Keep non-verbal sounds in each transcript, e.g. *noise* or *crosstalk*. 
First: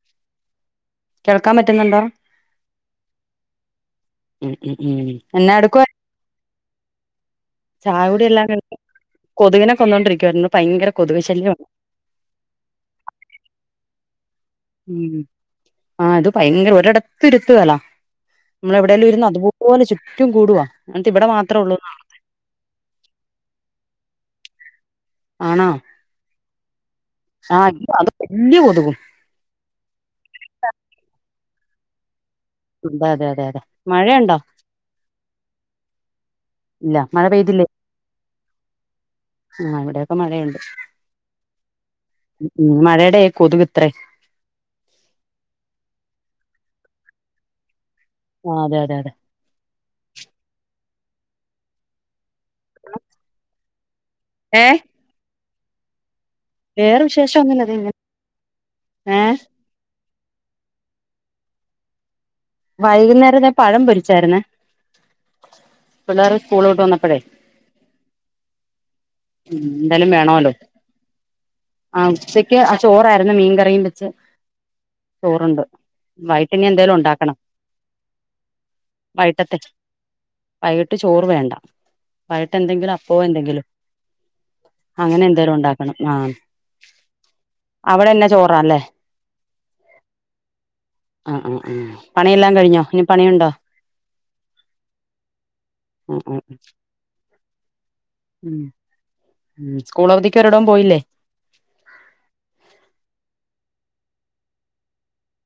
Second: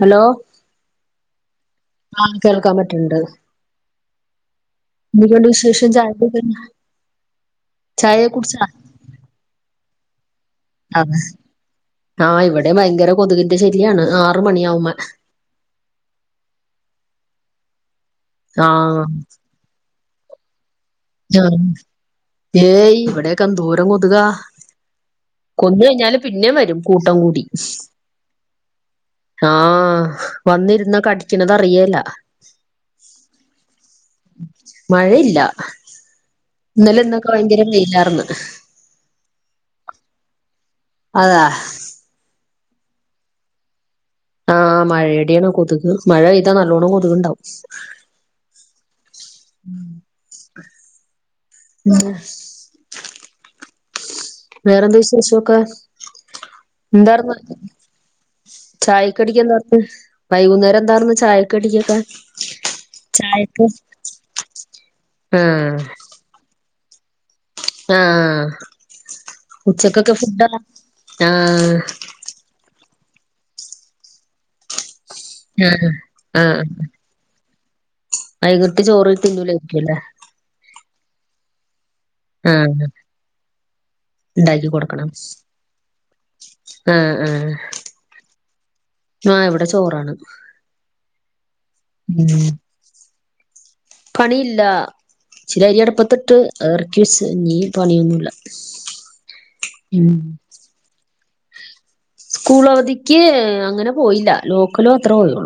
hello *unintelligible* ആ കേൾക്കാൻ പറ്റുണ്ട് ഉം ഉം ഉം എന്തൊക്കെയുണ്ട് എന്നാ വിശേഷം ചായ കുടി കഴിഞ്ഞോ ചായ കുടി എല്ലാം കഴിഞ്ഞ് കൊതുകിനെ കൊന്നോണ്ടിരിക്കാരുന്നു അതെ ആ ഇവിടെ ഭയങ്കര കൊതുകിന്റെ ശൈല്യയാണ് ഉം ആ അത് ഭയങ്കര ഒരിടത്ത് ഇരു നമ്മൾ എവിടേലും ഇരുന്ന് അതുപോലെ ചു ഏറ്റവും കൂടുവാ എന്നിട്ട് ഇവിടെ ആ മാത്രേ ഉള്ളൂ ഏയ് ഇവിടൊക്കെ എന്തോരം *unintelligible* *inaudible* ആണോ കൊന്ന് കഴിഞ്ഞാല് പിന്നെ വരും കൂട്ടം കൂടി ആഹ് അത് വല്യ കൊതുകും ആഹാ വന്നിരുന്ന് കടിക്കണ അതറിയേല്ല എന്താ അതെ അതെ അതെ മഴയുണ്ടോ മഴയില്ല ഇല്ല ഇന്നലെ മഴ ഇന്നൊക്കെ ഭയങ്കര പെയ്തില്ലേ വെയിലാരുന്നു *unintelligible* ആഹ് ഇവിടെയൊക്കെ മഴയുണ്ട് അതാ ഉം മഴടെയാ ഈ കൊതുക് ഇത്രേം ആഹാ മഴയുടെയാണ് കൊതുക് മഴ പെയ്താ നല്ലോണ്ണം കൊതുകുണ്ടാവും ആ അതെ അതെ അതെ ഉം ഏഹ് വേറെ എന്താ വിശേഷോക്കെ വേറെ എന്താർന്ന് വിശേഷം ഒന്നുല്ല ദേ ഇങ്ങനെ ഏഹ് ചായകടിക്ക് എന്താർന്ന് വൈകുന്നേരം എന്താരുന്ന് ചായ കടിക്കൊക്കെ വൈകുന്നേരം ഞാൻ പഴം പൊരിച്ചായിരുന്നേ ആഹ് പിള്ളേർ സ്കൂൾ വിട്ടുവന്നപ്പോ പ്പഴേ ആഹ് ഉം എന്തേലും ഉച്ചക്കൊക്കെ ഫുഡ് വേണോല്ലോ *unintelligible* ആഹ് ആ ഉച്ചക്ക് ആ ചോറായിരുന്നു മീൻകറിയും വെച്ച് ചോറുണ്ട് ആഹ് ആഹ് വൈകിട്ടിനി എന്തേലും ഉണ്ടാക്കണം വൈകിട്ട് ചോറ് വൈകിട്ടത്തെ തിന്നൂലായിരിക്കൂല്ലേ വൈകിട്ട് ചോറ് വേണ്ട വൈകിട്ട് എന്തെങ്കിലും അപ്പോ എന്തെങ്കിലും ഇണ്ടാക്കി കൊടുക്കണം അങ്ങനെ എന്തേലും ഉണ്ടാക്കണം ആഹ് അവിടെന്നാ ചോറാല്ലേ ആ ഇവിടെ ചോറാണ് *inaudible* ഉം പണിയെല്ലാം കഴിഞ്ഞോ ഇനി പണിയുണ്ടോ പണിയില്ല ച്ചിരി അരി ആ അടപ്പത്തിട്ട് ആ അതിറക്കിവച്ച് ഇനി പണിയൊന്നുമില്ല ഉം സ്കൂൾ ഉം അവധിക്ക് ഒരിടവും പോയില്ലേ സ്കൂൾ അവധിക്ക് അങ്ങനെ പോയില്ല ലോക്കല് മാത്ര പോയേള്ളു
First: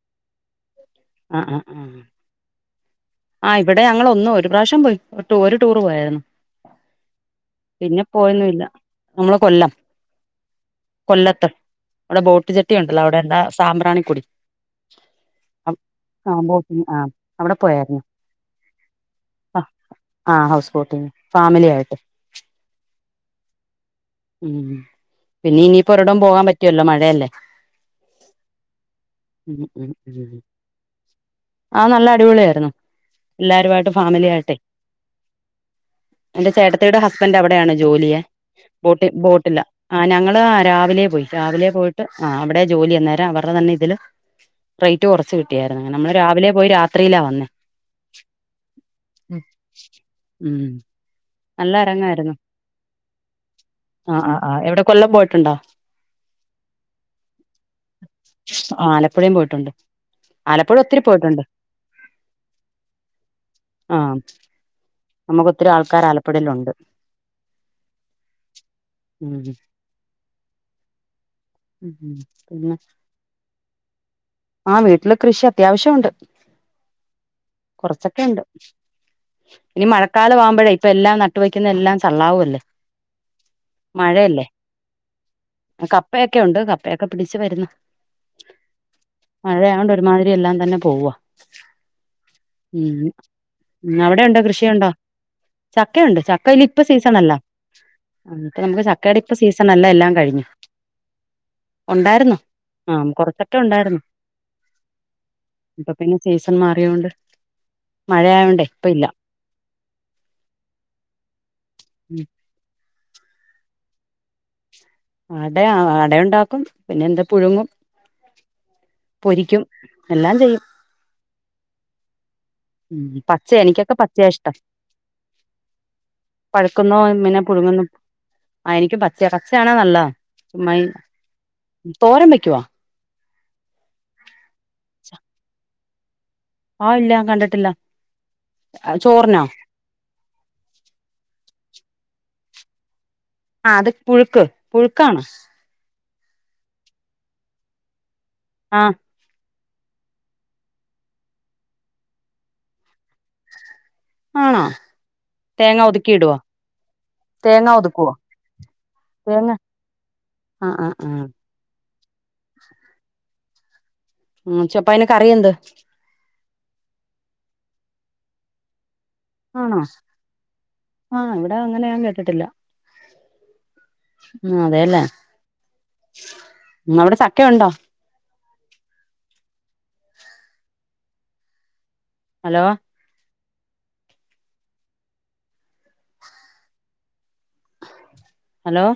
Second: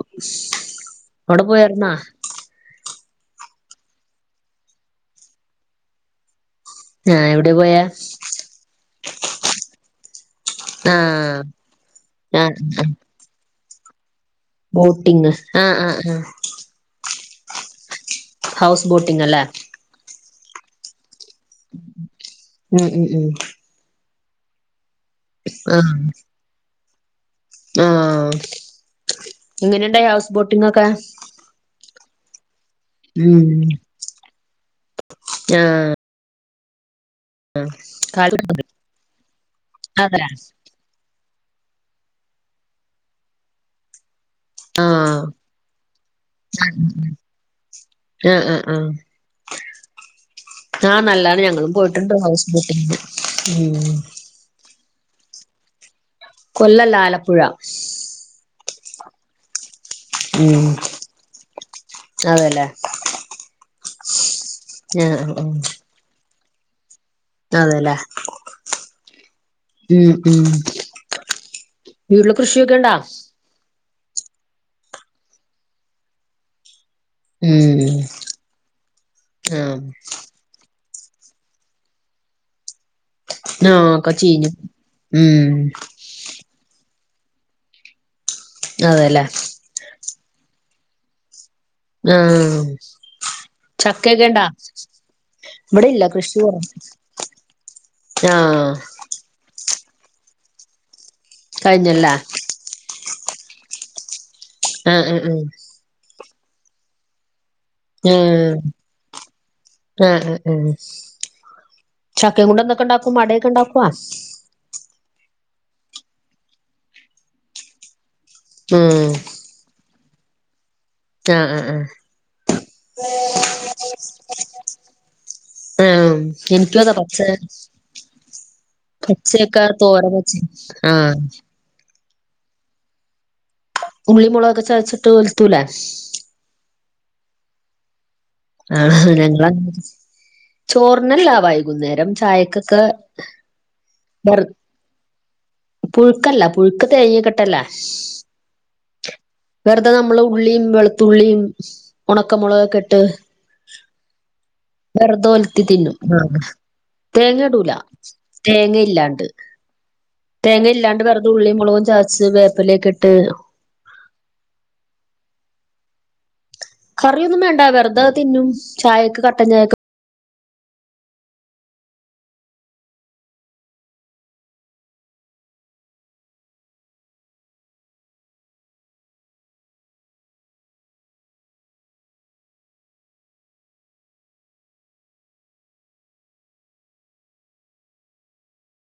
അവിടെ പോയാരുന്നാ ആഹ് ഇവിടെ ഞങ്ങൾ ഒന്ന് ഒരു പ്രാവശ്യം പോയി ഒര് ഒരു ടൂറ് പോയാരുന്നു ആഹ് എവിടെ പോയാ പിന്നെ പോയൊന്നുല്ല നമ്മള് കൊല്ലം ആഹ് കൊല്ലത്ത് അവിടെ ബോട്ട്ജട്ടി ഉണ്ടല്ലോ അവിടെ എന്താ സാമ്പ്രാണിക്കുടി ബോട്ടിംഗ് അ ആഹ ബോട്ടിംഗ് ആഹ് അവിടെ പോയാരുന്നു ഹൗസ് ബോട്ടിംഗ് അല്ലേ ആഹ് ആ ഹൗസ് ബോട്ടിംഗ് *unintelligible* *inaudible* പിന്നെ ഇനിയിപ്പോ ആഹ് ഒരിടോം പോകാൻ പറ്റുവില്ലല്ലോ മഴ *unintelligible* അല്ലേ ആഹ് ഉം ഉം എങ്ങനെണ്ടായി ഹൗസ് ഉം ബോട്ടിംഗ് ഒക്കെ ആ നല്ല അടിപൊളിയായിരുന്നു ഉം എല്ലാരുമായിട്ട് ഫാമിലി ആയിട്ടെ ആഹ് എന്റെ ചേട്ടത്തിടെ ഹസ് ഹസ്ബൻഡ് അവിടെയാണ് ജോലിയ അതെ *unintelligible* ബോട്ടിലാ ആഹ് ഞങ്ങള് രാവിലെ പോയി രാവിലെ പോയിട്ട് ആഹ് അവിടെയാ ജോലി അന്നേരം അവർടെ തന്നെ ഇതില് റേറ്റ് ആഹ് കൊറച്ച് കിട്ടിയായിരുന്നു *unintelligible* നമ്മള് രാവിലെ പോയി രാത്രിയിലാ വന്നേ ആഹ് ആഹ് ഉം ആഹ് നല്ലാണ് ഞങ്ങളും നല്ല പോയിട്ടുണ്ട് അരങ്ങായിരുന്നു ഹൗസ്ബോട്ടിങ്ങിന് ആ ആ ആ എവിടെ കൊല്ലം പോയിട്ടുണ്ടോ ആലപ്പുഴയും പോയിട്ടുണ്ട് ഉം ആലപ്പുഴ ഒത്തിരി പോയിട്ടുണ്ട് അതെല്ലേ ആഹ് ആഹ് ആഹ് നമുക്കൊത്തിരി ആൾക്കാർ ആലപ്പ ഇപ്പടലുണ്ട് അതെല്ലേ ഉം ഉം ഉം ഉം വീട്ടില് പിന്നെ കൃഷിയൊക്കെണ്ടാ ആ വീട്ടില് കൃഷി അത്യാവശ്യംമുണ്ട് ഉം കുറച്ചൊക്കെ ഉണ്ട് ആഹ് ഇനി മഴ മയകാലമാവുമ്പോയേ ഇപ്പൊ എല്ലാം നട്ടുവെക്കുന്ന എല്ലാം ചള്ളാവുമല്ലേ ആ കച്ചി മഴയല്ലേ ഉം അപ്പൊക്കെ പിടിച്ചു വരുന്ന *inaudible* മഴയായൊണ്ട് ഒരുമാതിരിയ എല്ലാം തന്നെ പോവ ആഹ് ഉ അവിടെ ചക്കയൊക്കെ ഉണ്ട് ഇണ്ടാ കൃഷിയുണ്ടോ ഇവിടെ ഇല്ല ചക്കണ്ട് കൃഷി കുറവാ ചക്കയിൽ ഇപ്പ സീസണല്ലോ ആഹ് നമുക്ക് ചക്കയുടെ ഇപ്പ സീസൺ നല്ല എല്ലാം കഴിഞ്ഞു കഴിഞ്ഞല്ലേ ഉണ്ടായിരുന്നു ആ കൊറച്ച് ചക്ക ഉണ്ടായിരുന്നു ആഹ ഉം ഉം ഇപ്പൊ പിന്നെ സീസൺ മാറിയൊണ്ട് ആഹ് ആ ആ ആ ചക്കേം കൊണ്ട ന്താ ക്കൊണ്ടാക്കും അടയൊക്കെ ഉണ്ടാക്കോ അട അട യുണ്ടാക്കും പിന്നെ എന്താ പുഴുങ്ങും ഉം പൊരിക്കും എല്ലാം ചെയ്യും ആഹ് ആ ആ ഉം പച്ച എനിക്കൊക്കെ പച്ചയാ ഇഷ്ടം ആഹ് എനിക്കു അതാ പഴുക്കുന്നോ പച്ച പിന്നെ പുഴുങ്ങുന്നു ആ എനിക്കും പച്ചയാ പച്ചയൊക്കെ പച്ചയാണേ നല്ലതാ തോരൻ വെച്ച് ചുമ്മാ ഈ ആഹ് തോരൻ വെക്കുവോ ഉള്ളിമുളകൊക്കെ ചതച്ചിട്ട് ഒലത്തൂലേ ഉ *inaudible* ആഹ് ഇല്ല ഞാൻ കണ്ടിട്ടില്ല ആ ചോറിനോ ഞങ്ങളാ ചോറിനല്ല വയി കുന്നേരം ചായക്കൊക്കെ ആ അത് വെറ പുഴുക്ക് പുഴുക്കാണോ പുഴുക്കല്ല പുഴുക്ക് തേങ്ങ ഒക്കെ ഇട്ടല്ലേ ആഹ് വെറുതെ നമ്മള് ഉള്ളിയും വെളുത്തുള്ളിയും ഉണക്കമുളകൊക്കെ ഇട്ട് ആണോ വെറുതെ ഒല്ത്തി തേങ്ങ തിന്നും ഒതുക്കി ഇടുവോ തേങ്ങ ഇടൂല തേങ്ങ ഇല്ലാണ്ട് തേങ്ങ തേങ്ങ ആ ആ ഇല്ലാണ്ട് ആ വെറുത ഉള്ളിം മുളകും ചത ച്ച് വേപ്പിലയൊക്കെ ഇട്ട് ഉം ചപ്പോ അയ്ന് കറിയന്ത് കറിയൊന്നും വേണ്ട വെറുത തിന്നും ചായ ക്ക് കട്ടൻ ചായക്ക് ആഹ് ഇവിടെ അങ്ങനെ ഞാൻ കേട്ടിട്ടില്ല ഉം അതെല്ലേ ഉം അവിടെ ചക്കയുണ്ടോ ഹലോ ഹലോ